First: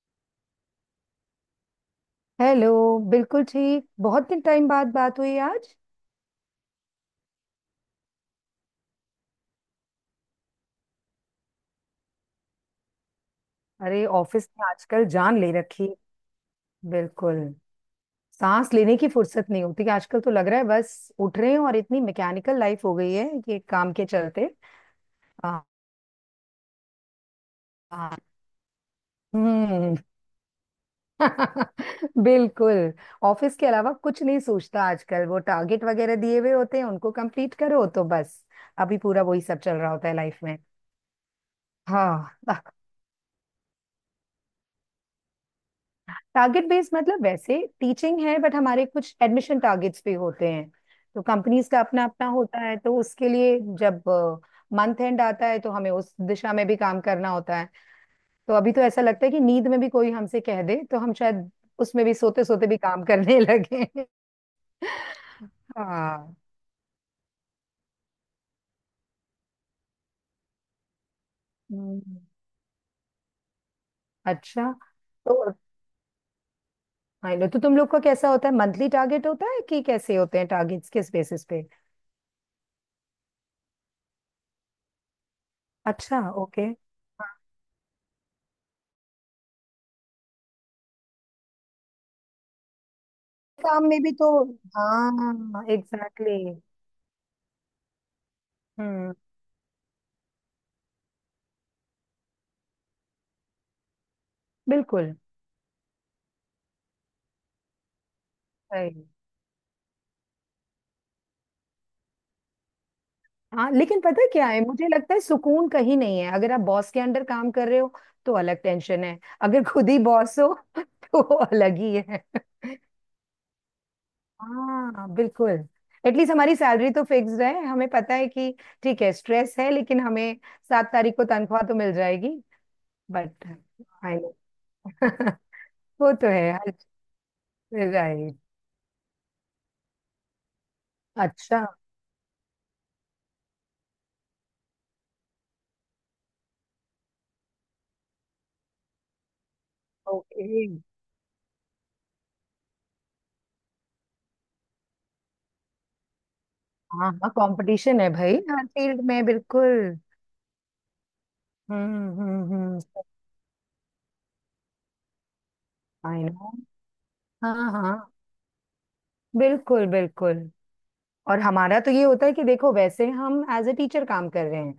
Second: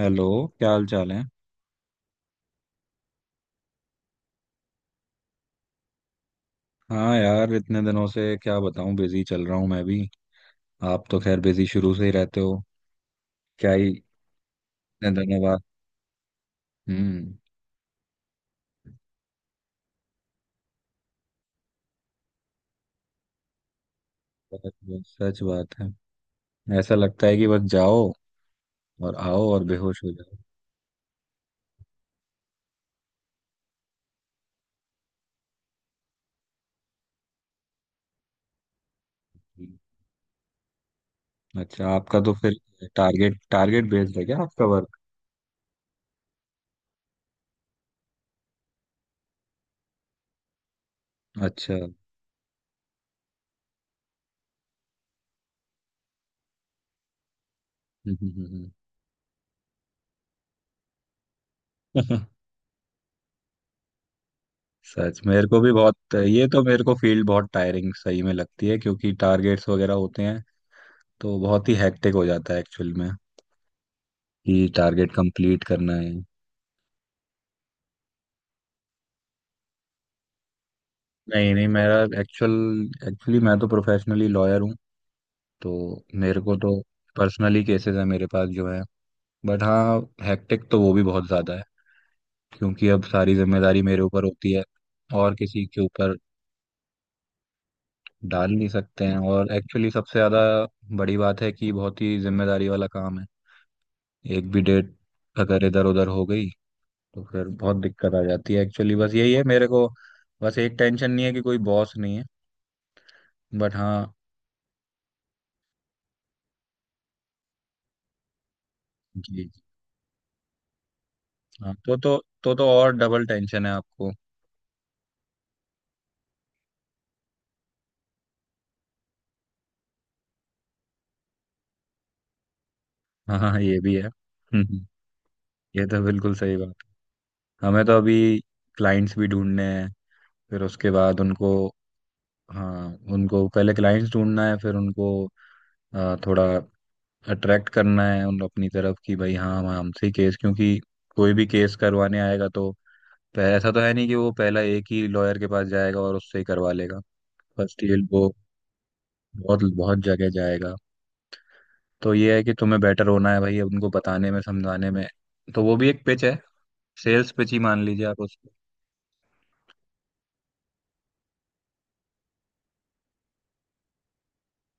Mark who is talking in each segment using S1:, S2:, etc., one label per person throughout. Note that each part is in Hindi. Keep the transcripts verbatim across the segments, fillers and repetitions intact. S1: हेलो। क्या हाल चाल है?
S2: हेलो. बिल्कुल ठीक. बहुत दिन टाइम बाद बात हुई आज.
S1: हाँ यार, इतने दिनों से क्या बताऊं, बिजी चल रहा हूँ मैं भी। आप तो खैर बिजी शुरू से ही रहते हो क्या ही।
S2: अरे, ऑफिस में आजकल
S1: इतने
S2: जान
S1: दिनों
S2: ले
S1: बाद।
S2: रखी.
S1: हम्म।
S2: बिल्कुल. सांस लेने की फुर्सत नहीं होती आजकल, तो लग रहा है बस उठ रहे हैं और इतनी मैकेनिकल लाइफ हो गई है ये काम के चलते.
S1: बहुत- बहुत सच
S2: आ,
S1: बात है। ऐसा लगता है कि बस जाओ
S2: आ,
S1: और आओ और
S2: हम्म.
S1: बेहोश हो जाओ।
S2: बिल्कुल. ऑफिस के अलावा कुछ नहीं सोचता आजकल, वो टारगेट वगैरह दिए हुए होते हैं उनको कंप्लीट करो तो बस. अभी पूरा वही सब
S1: हम्म।
S2: चल रहा होता है लाइफ में.
S1: अच्छा, आपका तो
S2: हाँ.
S1: फिर टारगेट टारगेट बेस्ड है क्या आपका वर्क?
S2: टारगेट बेस्ड मतलब वैसे टीचिंग है बट हमारे कुछ एडमिशन टारगेट्स भी होते हैं. तो कंपनीज
S1: अच्छा।
S2: का
S1: हम्म,
S2: अपना अपना होता है तो उसके लिए जब मंथ एंड आता है तो हमें उस दिशा में भी काम करना होता है.
S1: हम्म,
S2: तो
S1: हम्म।
S2: अभी तो ऐसा लगता है कि नींद में भी कोई हमसे कह दे तो हम शायद उसमें भी
S1: हम्म।
S2: सोते सोते भी काम करने लगे.
S1: सच, मेरे को भी बहुत
S2: हाँ.
S1: ये तो, मेरे को फील्ड बहुत टायरिंग सही में लगती है क्योंकि टारगेट्स वगैरह होते हैं। तो बहुत ही हेक्टिक
S2: हम्म.
S1: हो जाता है एक्चुअल में, कि
S2: अच्छा.
S1: टारगेट
S2: तो
S1: कंप्लीट करना है।
S2: हाँ, लो, तो तुम लोग का कैसा होता है? मंथली टारगेट होता है कि कैसे होते हैं टारगेट्स किस बेसिस
S1: नहीं
S2: पे?
S1: नहीं, मेरा एक्चुअल एक्चुअली मैं तो प्रोफेशनली लॉयर हूँ। तो
S2: अच्छा,
S1: मेरे को
S2: ओके.
S1: तो पर्सनली केसेस है मेरे पास जो है। बट हाँ, हेक्टिक तो वो भी बहुत ज़्यादा है। क्योंकि अब सारी जिम्मेदारी
S2: काम में
S1: मेरे
S2: भी
S1: ऊपर
S2: तो.
S1: होती है, और
S2: हाँ
S1: किसी के ऊपर
S2: एग्जैक्टली exactly.
S1: डाल नहीं सकते
S2: हम्म.
S1: हैं। और एक्चुअली सबसे ज़्यादा बड़ी बात है कि बहुत ही जिम्मेदारी वाला काम है। एक भी डेट
S2: बिल्कुल.
S1: अगर इधर उधर हो गई तो फिर बहुत दिक्कत आ जाती है। एक्चुअली
S2: सही.
S1: बस यही है मेरे को। बस एक टेंशन नहीं है कि कोई बॉस नहीं है।
S2: हाँ
S1: बट
S2: लेकिन
S1: हाँ,
S2: पता है क्या है? मुझे लगता है सुकून कहीं नहीं है अगर आप बॉस के अंडर काम कर रहे हो तो अलग टेंशन है.
S1: जी जी,
S2: अगर खुद ही बॉस हो तो
S1: हाँ
S2: अलग ही
S1: तो तो
S2: है.
S1: तो तो और डबल टेंशन है आपको।
S2: हाँ बिल्कुल. एटलीस्ट हमारी सैलरी तो फिक्स्ड है, हमें पता है कि ठीक है स्ट्रेस है लेकिन हमें सात तारीख को तनख्वाह तो मिल जाएगी.
S1: हाँ
S2: बट
S1: हाँ, ये भी है।
S2: I know.
S1: हम्म, हम्म। ये तो
S2: वो तो
S1: बिल्कुल सही
S2: है.
S1: बात है। हमें तो अभी
S2: राइट.
S1: क्लाइंट्स भी ढूंढने हैं, फिर उसके बाद उनको,
S2: अच्छा
S1: हाँ, उनको पहले क्लाइंट्स ढूंढना है, फिर उनको आ, थोड़ा अट्रैक्ट करना है उन अपनी तरफ, कि भाई हाँ, हम हमसे केस,
S2: ओके.
S1: क्योंकि कोई भी केस करवाने आएगा तो पह- ऐसा तो है नहीं कि वो पहला एक ही लॉयर के पास जाएगा और उससे ही करवा लेगा।
S2: हाँ हाँ
S1: फर्स्ट ये
S2: कंपटीशन है
S1: वो,
S2: भाई हर फील्ड में.
S1: बहुत
S2: बिल्कुल.
S1: बहुत जगह जाएगा।
S2: हम्म.
S1: तो ये है
S2: हम्म.
S1: कि तुम्हें
S2: हम्म.
S1: बेटर होना है भाई, उनको बताने में, समझाने में। तो वो भी एक
S2: आई
S1: पिच है,
S2: नो.
S1: सेल्स पिच
S2: हाँ
S1: ही मान लीजिए
S2: हाँ
S1: आप उसको।
S2: बिल्कुल बिल्कुल. और हमारा तो ये होता है कि देखो वैसे हम एज अ टीचर काम कर रहे हैं.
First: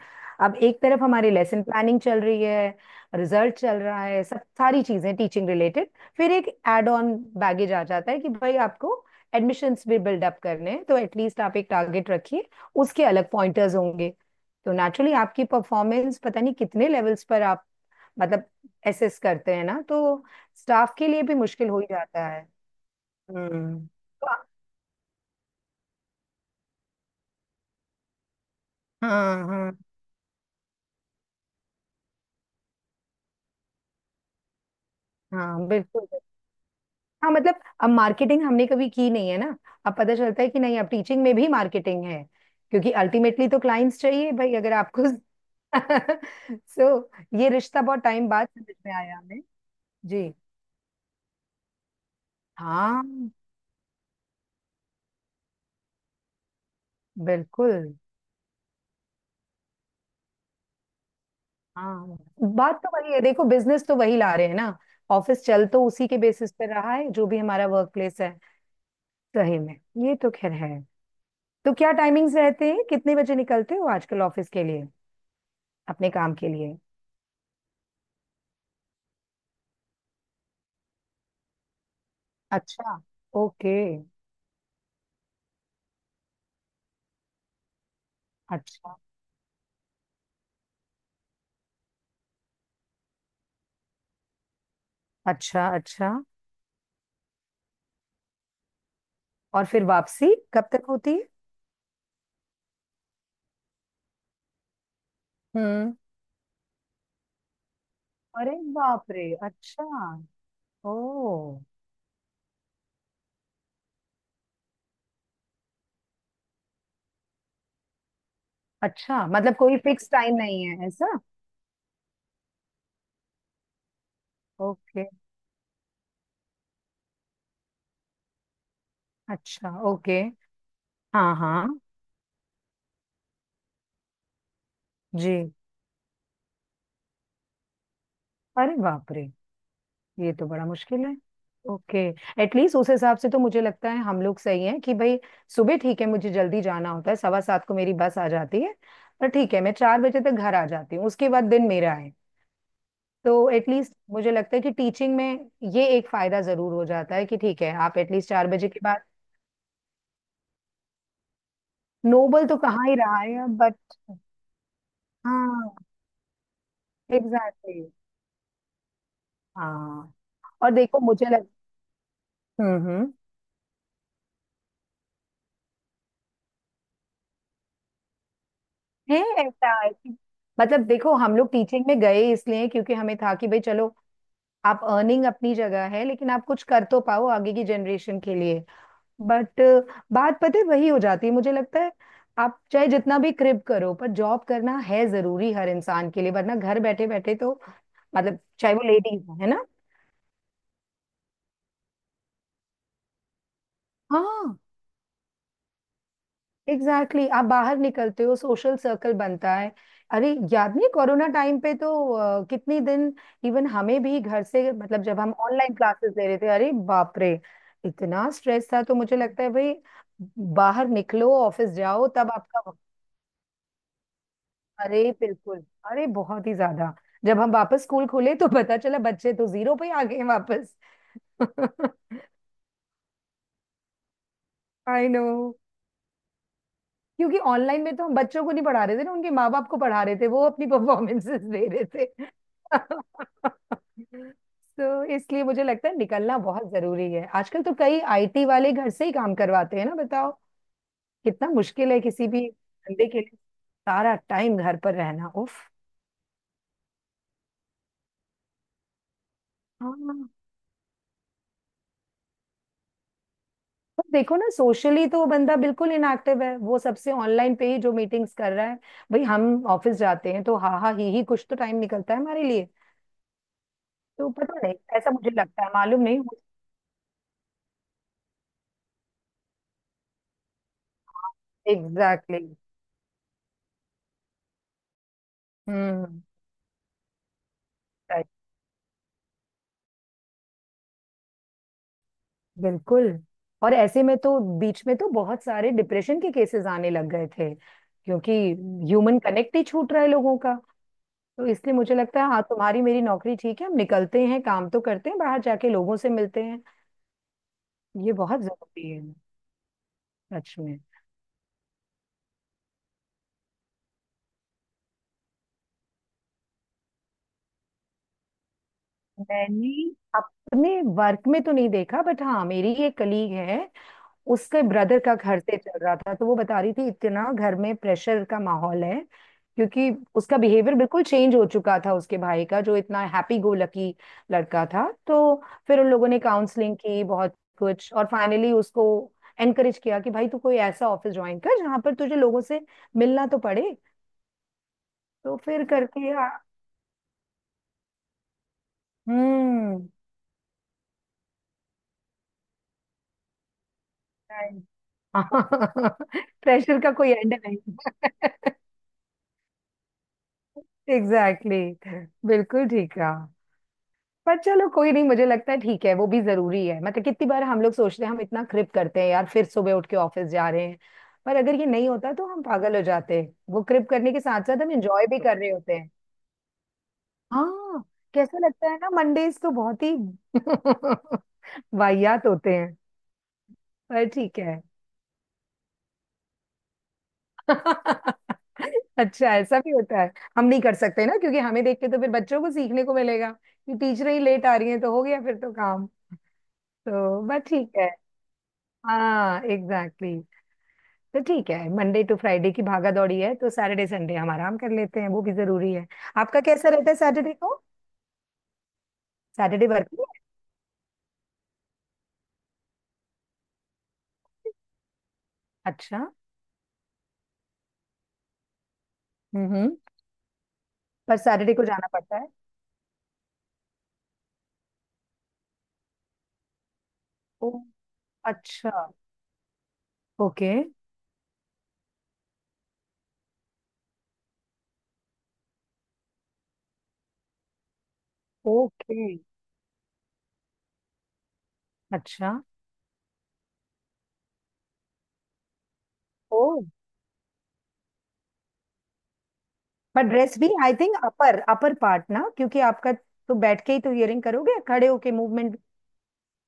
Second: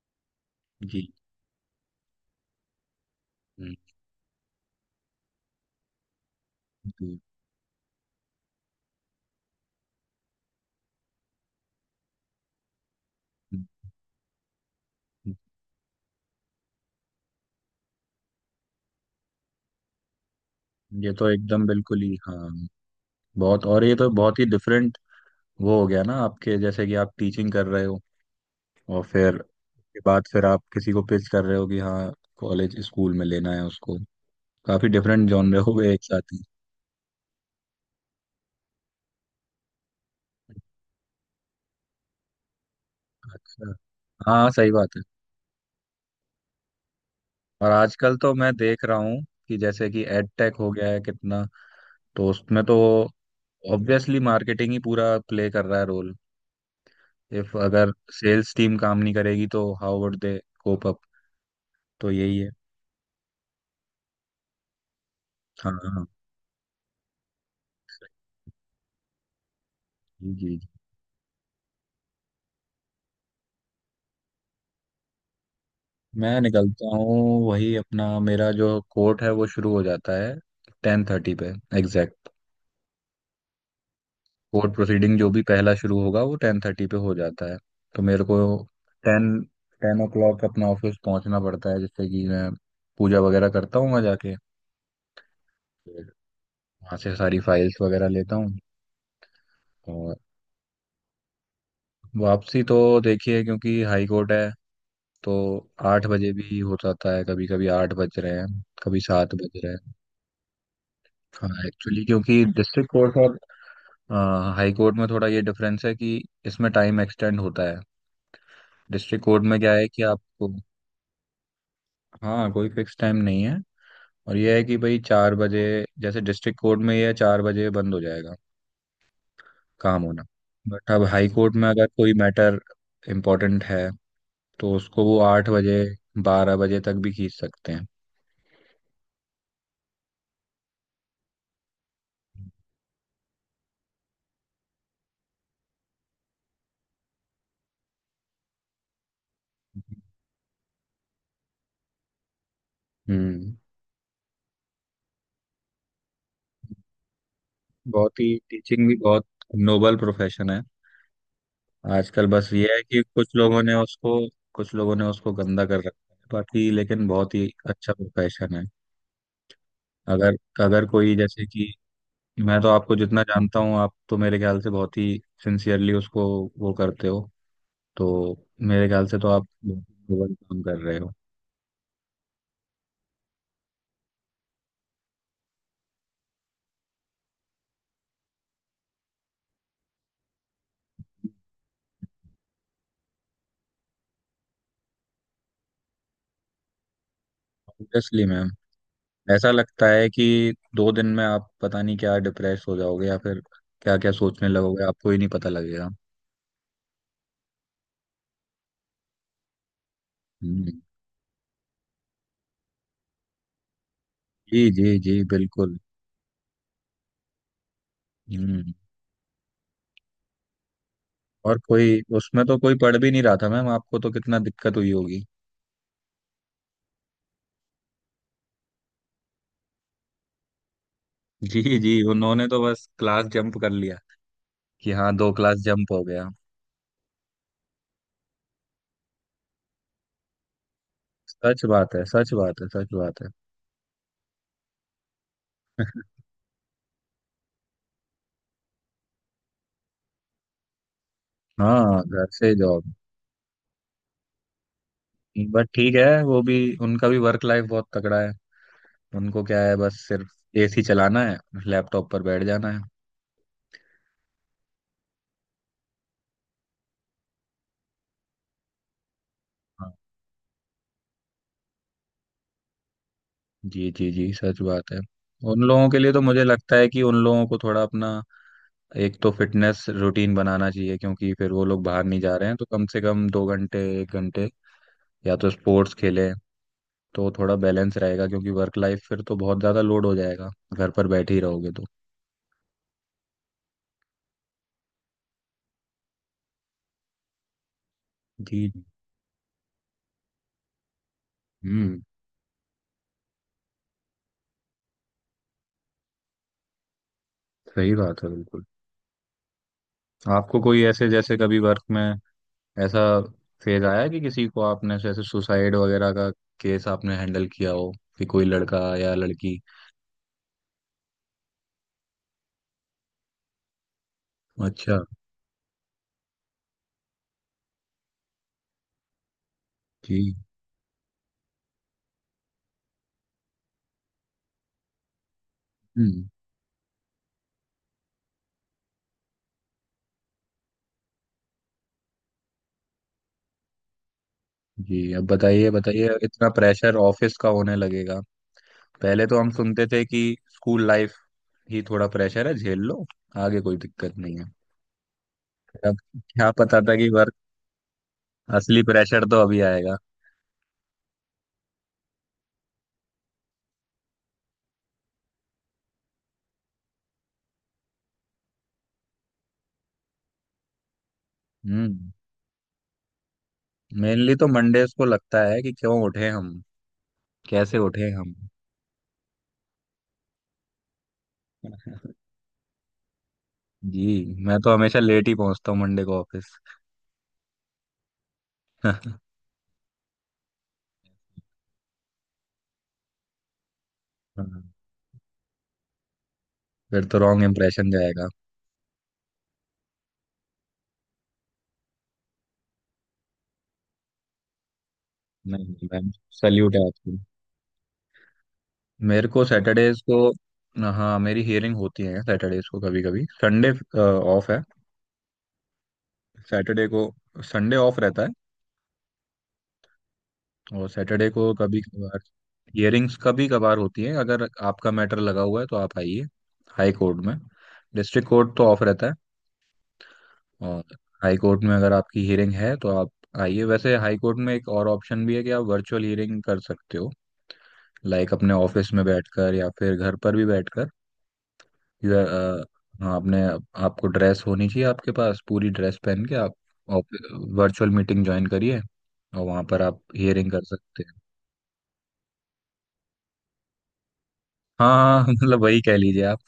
S2: अब एक तरफ
S1: जी।
S2: हमारी लेसन प्लानिंग चल रही है, रिजल्ट
S1: हम्म,
S2: चल रहा है, सब सारी चीजें टीचिंग रिलेटेड. फिर एक एड ऑन
S1: जी।
S2: बैगेज आ जाता है कि भाई आपको एडमिशन्स भी बिल्डअप करने हैं तो एटलीस्ट आप एक टारगेट रखिए, उसके अलग
S1: हम्म,
S2: पॉइंटर्स होंगे. तो नेचुरली
S1: हम्म।
S2: आपकी परफॉर्मेंस पता नहीं कितने लेवल्स पर आप मतलब एसेस करते हैं ना, तो स्टाफ के
S1: ये
S2: लिए
S1: तो
S2: भी
S1: एकदम
S2: मुश्किल हो ही
S1: बिल्कुल ही,
S2: जाता है.
S1: हाँ, बहुत। और
S2: हम्म.
S1: ये तो बहुत ही डिफरेंट वो हो गया ना, आपके जैसे कि आप टीचिंग कर रहे हो और फिर
S2: हाँ हाँ
S1: उसके बाद फिर आप किसी को पिच कर रहे हो कि हाँ, कॉलेज स्कूल में लेना है उसको। काफी डिफरेंट जॉनर
S2: हाँ
S1: हो गए एक
S2: बिल्कुल.
S1: साथ ही।
S2: हाँ मतलब अब मार्केटिंग हमने कभी की नहीं है ना. अब पता चलता है कि नहीं, अब टीचिंग में भी मार्केटिंग है क्योंकि अल्टीमेटली तो
S1: अच्छा।
S2: क्लाइंट्स चाहिए
S1: हाँ,
S2: भाई
S1: सही
S2: अगर
S1: बात है।
S2: आपको. सो ये
S1: और
S2: रिश्ता बहुत
S1: आजकल
S2: टाइम
S1: तो
S2: बाद
S1: मैं
S2: समझ
S1: देख
S2: में
S1: रहा
S2: आया
S1: हूँ
S2: हमें.
S1: कि जैसे कि
S2: जी.
S1: एड टेक हो गया है कितना, तो उसमें तो
S2: हाँ.
S1: ऑब्वियसली मार्केटिंग ही पूरा प्ले कर रहा है रोल। इफ
S2: बिल्कुल.
S1: अगर सेल्स टीम काम नहीं करेगी तो how would they cope up. तो
S2: हाँ.
S1: यही है।
S2: बात तो वही है, देखो बिजनेस तो वही ला रहे हैं ना. ऑफिस चल
S1: हाँ
S2: तो
S1: हाँ हाँ।
S2: उसी के बेसिस पर रहा है जो भी हमारा वर्क प्लेस है. सही में. ये तो
S1: जी
S2: खैर
S1: जी जी।
S2: है. तो क्या टाइमिंग्स रहते हैं? कितने बजे निकलते हो आजकल ऑफिस के लिए, अपने काम
S1: मैं
S2: के लिए?
S1: निकलता हूँ, वही अपना, मेरा जो कोर्ट है वो शुरू हो जाता है टेन थर्टी पे एग्जैक्ट।
S2: अच्छा. ओके.
S1: कोर्ट प्रोसीडिंग जो भी पहला शुरू होगा वो टेन थर्टी पे हो जाता है। तो मेरे को
S2: अच्छा
S1: टेन टेन ओ क्लॉक अपना ऑफिस पहुंचना पड़ता है, जिससे कि मैं पूजा वगैरह करता हूँ वहाँ जाके,
S2: अच्छा.
S1: फिर
S2: अच्छा,
S1: वहाँ से सारी फाइल्स वगैरह लेता
S2: और फिर
S1: हूँ।
S2: वापसी कब तक होती है?
S1: वापसी तो, देखिए, क्योंकि हाई कोर्ट है तो
S2: हम्म.
S1: आठ बजे भी हो जाता है, कभी कभी आठ बज रहे
S2: अरे
S1: हैं कभी
S2: बाप रे.
S1: सात बज रहे
S2: अच्छा.
S1: हैं
S2: ओ.
S1: हाँ, एक्चुअली क्योंकि डिस्ट्रिक्ट कोर्ट और आ, हाई कोर्ट में थोड़ा ये डिफरेंस है कि इसमें टाइम एक्सटेंड होता है। डिस्ट्रिक्ट
S2: अच्छा,
S1: कोर्ट
S2: मतलब
S1: में क्या
S2: कोई
S1: है कि
S2: फिक्स टाइम
S1: आपको,
S2: नहीं है ऐसा?
S1: हाँ, कोई फिक्स टाइम नहीं है। और ये है कि भाई
S2: ओके.
S1: चार बजे, जैसे डिस्ट्रिक्ट कोर्ट में ये है, चार बजे बंद हो जाएगा
S2: अच्छा
S1: काम
S2: ओके.
S1: होना। बट अब हाई
S2: हाँ
S1: कोर्ट में
S2: हाँ.
S1: अगर कोई मैटर इम्पोर्टेंट है तो उसको वो
S2: जी.
S1: आठ बजे, बारह बजे तक भी खींच सकते हैं।
S2: अरे बाप रे, ये तो बड़ा मुश्किल है. ओके. एटलीस्ट उस हिसाब से तो मुझे लगता है हम लोग सही हैं कि भाई सुबह ठीक है, मुझे जल्दी जाना होता है, सवा सात को मेरी बस आ जाती है. पर ठीक है, मैं चार बजे तक घर आ जाती हूँ, उसके बाद दिन मेरा है. तो
S1: हम्म।
S2: एटलीस्ट मुझे लगता है कि टीचिंग में ये एक फायदा जरूर हो जाता है कि ठीक है, आप
S1: बहुत
S2: एटलीस्ट
S1: ही,
S2: चार बजे के
S1: टीचिंग भी
S2: बाद.
S1: बहुत नोबल प्रोफेशन है। आजकल
S2: नोबल
S1: बस
S2: तो
S1: ये है
S2: कहाँ ही
S1: कि
S2: रहा
S1: कुछ
S2: है अब,
S1: लोगों ने
S2: बट
S1: उसको कुछ लोगों ने उसको गंदा
S2: हाँ
S1: कर रखा है, बाकी लेकिन बहुत ही
S2: एग्जैक्टली exactly,
S1: अच्छा प्रोफेशन है।
S2: हाँ.
S1: अगर
S2: और
S1: अगर
S2: देखो
S1: कोई,
S2: मुझे
S1: जैसे
S2: लग.
S1: कि, मैं तो
S2: हम्म.
S1: आपको
S2: हम्म.
S1: जितना जानता हूँ, आप तो मेरे ख्याल से बहुत ही सिंसियरली उसको वो करते हो। तो मेरे ख्याल
S2: है
S1: से तो आप बहुत
S2: ऐसा
S1: ही
S2: कि-
S1: नोबल काम कर
S2: मतलब
S1: रहे हो।
S2: देखो हम लोग टीचिंग में गए इसलिए क्योंकि हमें था कि भाई चलो, आप अर्निंग अपनी जगह है लेकिन आप कुछ कर तो पाओ आगे की जनरेशन के लिए. बट बात पता है वही हो जाती है मुझे लगता है. आप चाहे जितना भी क्रिप करो पर जॉब करना है जरूरी हर इंसान के लिए, वरना घर बैठे बैठे तो.
S1: ऑब्वियसली
S2: मतलब
S1: मैम,
S2: चाहे वो लेडीज है
S1: ऐसा
S2: ना.
S1: लगता है कि दो दिन में आप पता नहीं क्या डिप्रेस हो जाओगे, या फिर क्या क्या सोचने
S2: हाँ
S1: लगोगे आपको ही नहीं पता लगेगा।
S2: Exactly exactly. आप बाहर निकलते हो, सोशल सर्कल बनता है. अरे याद
S1: हम्म,
S2: नहीं कोरोना टाइम पे तो अ, कितनी दिन. इवन हमें भी घर
S1: जी
S2: से,
S1: जी
S2: मतलब
S1: जी,
S2: जब हम ऑनलाइन
S1: बिल्कुल।
S2: क्लासेस ले रहे थे, अरे बाप रे इतना स्ट्रेस
S1: हम्म।
S2: था तो मुझे लगता है भाई बाहर निकलो,
S1: और
S2: ऑफिस
S1: कोई
S2: जाओ तब
S1: उसमें तो
S2: आपका
S1: कोई
S2: वक्त-
S1: पढ़ भी नहीं रहा था मैम, आपको तो कितना दिक्कत हुई
S2: अरे
S1: होगी।
S2: बिल्कुल. अरे बहुत ही ज्यादा. जब हम वापस स्कूल खोले तो पता चला बच्चे तो जीरो पे आ गए हैं वापस.
S1: जी जी, उन्होंने तो बस क्लास जंप कर लिया कि
S2: आई
S1: हाँ,
S2: नो.
S1: दो क्लास जंप हो गया।
S2: क्योंकि ऑनलाइन में तो हम बच्चों को नहीं पढ़ा रहे थे ना, उनके माँ बाप को पढ़ा रहे थे, वो अपनी परफॉर्मेंसेस
S1: सच
S2: दे
S1: बात है,
S2: रहे थे.
S1: सच बात है, सच बात है।
S2: तो इसलिए मुझे लगता है निकलना बहुत जरूरी है. आजकल तो कई आईटी वाले घर से ही काम करवाते हैं ना, बताओ कितना मुश्किल है
S1: हाँ, घर
S2: किसी भी
S1: से जॉब।
S2: बंदे के लिए सारा टाइम घर पर रहना. उफ.
S1: बट ठीक है, वो भी, उनका भी वर्क लाइफ बहुत तगड़ा है। उनको क्या है, बस सिर्फ
S2: हाँ.
S1: एसी चलाना है, लैपटॉप पर बैठ जाना है।
S2: पर देखो ना, सोशली तो वो बंदा बिल्कुल इनएक्टिव है, वो सबसे ऑनलाइन पे ही जो मीटिंग्स कर रहा है. भाई हम
S1: हाँ,
S2: ऑफिस जाते हैं तो हा हा ही ही कुछ तो टाइम निकलता है हमारे लिए.
S1: जी जी
S2: तो
S1: जी, सच
S2: पता नहीं,
S1: बात है।
S2: ऐसा मुझे
S1: उन
S2: लगता है,
S1: लोगों के
S2: मालूम
S1: लिए
S2: नहीं.
S1: तो मुझे लगता है कि उन लोगों को थोड़ा अपना एक तो फिटनेस रूटीन बनाना चाहिए, क्योंकि फिर वो लोग बाहर नहीं जा
S2: एग्जैक्टली
S1: रहे
S2: exactly.
S1: हैं तो कम से कम दो घंटे, एक घंटे या तो स्पोर्ट्स
S2: हम्म.
S1: खेलें, तो थोड़ा बैलेंस रहेगा,
S2: Right,
S1: क्योंकि वर्क लाइफ फिर तो बहुत ज़्यादा लोड हो जाएगा, घर पर बैठे ही रहोगे तो।
S2: बिल्कुल. और ऐसे में तो बीच में तो बहुत सारे डिप्रेशन के केसेस आने लग गए थे क्योंकि
S1: जी।
S2: ह्यूमन कनेक्ट ही छूट रहा है लोगों का. तो इसलिए मुझे
S1: हम्म,
S2: लगता है हाँ, तुम्हारी मेरी नौकरी ठीक है, हम निकलते हैं, काम तो करते हैं, बाहर जाके लोगों से मिलते हैं.
S1: सही
S2: ये
S1: बात है,
S2: बहुत
S1: बिल्कुल।
S2: जरूरी है. सच
S1: आपको
S2: में.
S1: कोई ऐसे, जैसे कभी वर्क में ऐसा फेज आया है कि किसी को आपने जैसे सुसाइड वगैरह का केस आपने हैंडल किया हो, कि कोई लड़का या लड़की।
S2: मैंने अपने वर्क में तो नहीं देखा बट हाँ, मेरी एक कलीग है, उसके
S1: अच्छा।
S2: ब्रदर का घर से चल रहा था तो वो बता रही थी इतना घर में प्रेशर का माहौल है, क्योंकि
S1: जी।
S2: उसका बिहेवियर बिल्कुल चेंज हो चुका था उसके भाई का, जो इतना हैप्पी गो लकी लड़का था. तो फिर उन लोगों ने
S1: हम्म,
S2: काउंसलिंग की बहुत कुछ और फाइनली उसको एनकरेज किया कि भाई तू कोई ऐसा ऑफिस ज्वाइन कर जहां पर तुझे लोगों से मिलना तो पड़े.
S1: जी। अब
S2: तो फिर
S1: बताइए बताइए,
S2: करके आ-
S1: इतना प्रेशर ऑफिस का होने लगेगा। पहले तो हम सुनते
S2: हम्म.
S1: थे कि स्कूल लाइफ ही थोड़ा प्रेशर है, झेल लो, आगे कोई दिक्कत नहीं है। फिर अब, क्या
S2: प्रेशर
S1: पता
S2: का
S1: था कि
S2: कोई
S1: वर्क,
S2: एंड नहीं.
S1: असली प्रेशर तो अभी आएगा।
S2: Exactly exactly. बिल्कुल ठीक है. पर चलो कोई नहीं, मुझे लगता है ठीक है वो भी जरूरी है, मतलब कितनी बार हम लोग सोचते हैं हम इतना क्रिप करते हैं यार फिर सुबह उठ के ऑफिस जा रहे हैं, पर अगर ये नहीं होता
S1: हम्म।
S2: तो हम पागल हो जाते हैं. वो क्रिप करने के
S1: मेनली
S2: साथ
S1: तो
S2: साथ हम
S1: मंडेज को
S2: एंजॉय भी कर
S1: लगता
S2: रहे
S1: है कि
S2: होते हैं.
S1: क्यों उठे हम, कैसे
S2: हाँ.
S1: उठे हम।
S2: कैसा लगता है ना मंडेज तो बहुत ही वाहियात होते हैं. पर
S1: जी,
S2: ठीक
S1: मैं
S2: है.
S1: तो हमेशा लेट ही पहुंचता हूँ मंडे को ऑफिस।
S2: अच्छा ऐसा भी होता है? हम नहीं कर सकते ना क्योंकि हमें देख के तो फिर बच्चों को सीखने को मिलेगा कि टीचर ही लेट आ
S1: हाँ,
S2: रही है, तो हो गया फिर तो काम.
S1: फिर तो
S2: तो बस
S1: रॉन्ग
S2: ठीक है.
S1: इम्प्रेशन जाएगा।
S2: हाँ एग्जैक्टली. तो ठीक है, मंडे टू फ्राइडे की भागा दौड़ी है तो सैटरडे संडे हम आराम कर लेते हैं, वो भी
S1: नहीं
S2: जरूरी है.
S1: नहीं मैम,
S2: आपका कैसा
S1: सल्यूट है
S2: रहता है
S1: आपको।
S2: सैटरडे को?
S1: मेरे को
S2: सैटरडे
S1: सैटरडेज
S2: वर्किंग है?
S1: को, हाँ, मेरी हियरिंग होती है सैटरडेज को, कभी कभी। संडे ऑफ है,
S2: अच्छा.
S1: सैटरडे को। संडे ऑफ रहता है
S2: हम्म हम्म,
S1: और
S2: पर
S1: सैटरडे को
S2: सैटरडे को
S1: कभी
S2: जाना पड़ता
S1: कभार
S2: है.
S1: हियरिंग्स कभी कभार होती है, अगर आपका मैटर लगा हुआ है तो आप आइए हाई कोर्ट में।
S2: ओ.
S1: डिस्ट्रिक्ट कोर्ट तो ऑफ
S2: अच्छा
S1: रहता है,
S2: ओके.
S1: और हाई कोर्ट में अगर आपकी हियरिंग है तो आप आइए। वैसे हाई कोर्ट में एक और ऑप्शन भी है कि आप वर्चुअल हियरिंग कर सकते हो, लाइक अपने ऑफिस
S2: ओके.
S1: में बैठकर या फिर घर पर भी बैठकर। यू
S2: अच्छा.
S1: अ, हाँ, आपने आपको ड्रेस होनी चाहिए, आपके पास पूरी ड्रेस पहन के
S2: ओ.
S1: आप वर्चुअल मीटिंग ज्वाइन करिए और वहाँ पर आप
S2: पर ड्रेस भी
S1: हियरिंग कर
S2: आई थिंक
S1: सकते हैं।
S2: अपर अपर पार्ट ना, क्योंकि आपका तो बैठ के ही तो इयरिंग करोगे,
S1: हाँ
S2: खड़े होके
S1: हाँ हाँ,
S2: मूवमेंट?
S1: मतलब वही कह लीजिए आप।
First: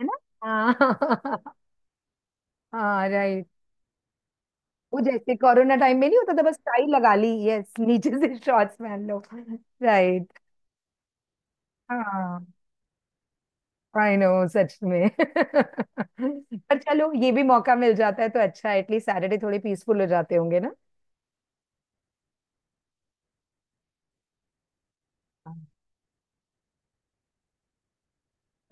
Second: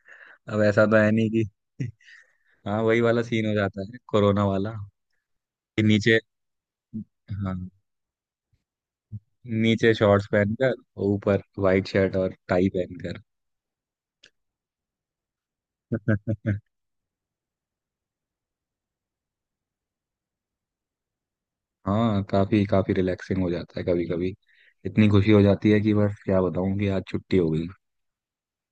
S2: है ना?
S1: अब ऐसा तो है नहीं
S2: हाँ.
S1: कि, हाँ, वही
S2: हाँ
S1: वाला सीन
S2: राइट.
S1: हो जाता है कोरोना वाला।
S2: वो जैसे कोरोना
S1: कि
S2: टाइम में
S1: नीचे
S2: नहीं होता था, बस टाई लगा ली,
S1: हाँ,
S2: यस, नीचे से शॉर्ट्स पहन लो.
S1: नीचे शॉर्ट्स
S2: राइट.
S1: पहनकर ऊपर वाइट शर्ट और
S2: हाँ
S1: टाई पहनकर।
S2: आई नो सच में. पर चलो ये भी मौका मिल जाता है तो अच्छा. एटलीस्ट सैटरडे थोड़े पीसफुल हो जाते होंगे ना.
S1: हाँ, काफी काफी रिलैक्सिंग हो जाता है कभी कभी। इतनी खुशी हो
S2: हाँ.
S1: जाती है कि बस क्या बताऊं कि आज छुट्टी हो गई।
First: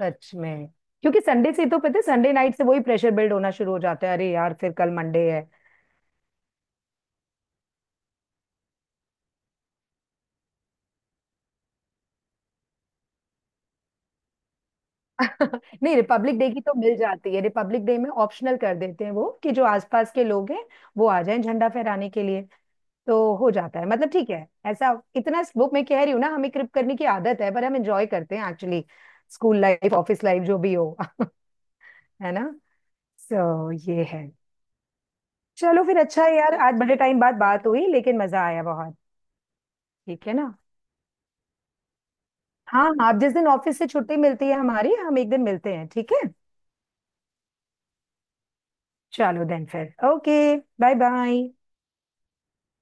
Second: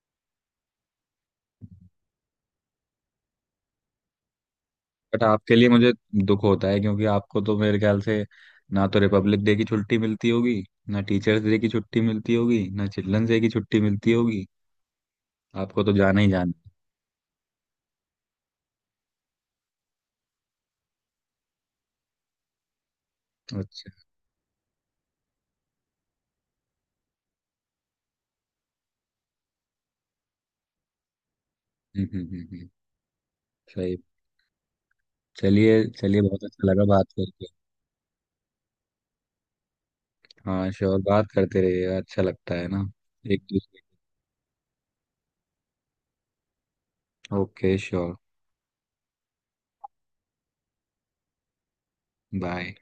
S2: सच में. क्योंकि संडे से तो पता है, संडे नाइट से वही प्रेशर बिल्ड होना शुरू हो जाता है, अरे यार फिर कल
S1: बट
S2: मंडे है.
S1: आपके लिए मुझे दुख होता है, क्योंकि आपको तो मेरे ख्याल से ना तो रिपब्लिक डे की छुट्टी मिलती होगी, ना टीचर्स डे की छुट्टी मिलती होगी, ना चिल्ड्रंस डे की छुट्टी मिलती होगी, आपको तो
S2: नहीं,
S1: जाना ही
S2: रिपब्लिक डे
S1: जाना।
S2: की तो मिल जाती है, रिपब्लिक डे में ऑप्शनल कर देते हैं वो कि जो आसपास के लोग हैं वो आ जाएं झंडा फहराने के लिए, तो हो जाता है.
S1: अच्छा।
S2: मतलब ठीक है, ऐसा इतना वो मैं कह रही हूँ ना, हमें क्रिप करने की आदत है पर हम एंजॉय करते हैं actually, school life office life जो भी हो.
S1: हम्म हम्म
S2: है ना?
S1: हम्म हम्म।
S2: सो
S1: सही।
S2: ये है.
S1: चलिए
S2: चलो फिर
S1: चलिए,
S2: अच्छा है
S1: बहुत
S2: यार,
S1: अच्छा
S2: आज
S1: लगा
S2: बड़े
S1: बात
S2: टाइम बाद
S1: करके।
S2: बात हुई लेकिन मजा आया बहुत. ठीक है ना?
S1: हाँ श्योर, बात करते रहिएगा, अच्छा लगता है
S2: हाँ
S1: ना।
S2: हाँ, आप जिस
S1: एक
S2: दिन ऑफिस
S1: दूसरे।
S2: से छुट्टी मिलती है, हमारी हम एक दिन मिलते हैं ठीक है.
S1: Okay sure.
S2: चलो देन फिर ओके. Bye bye.
S1: बाय।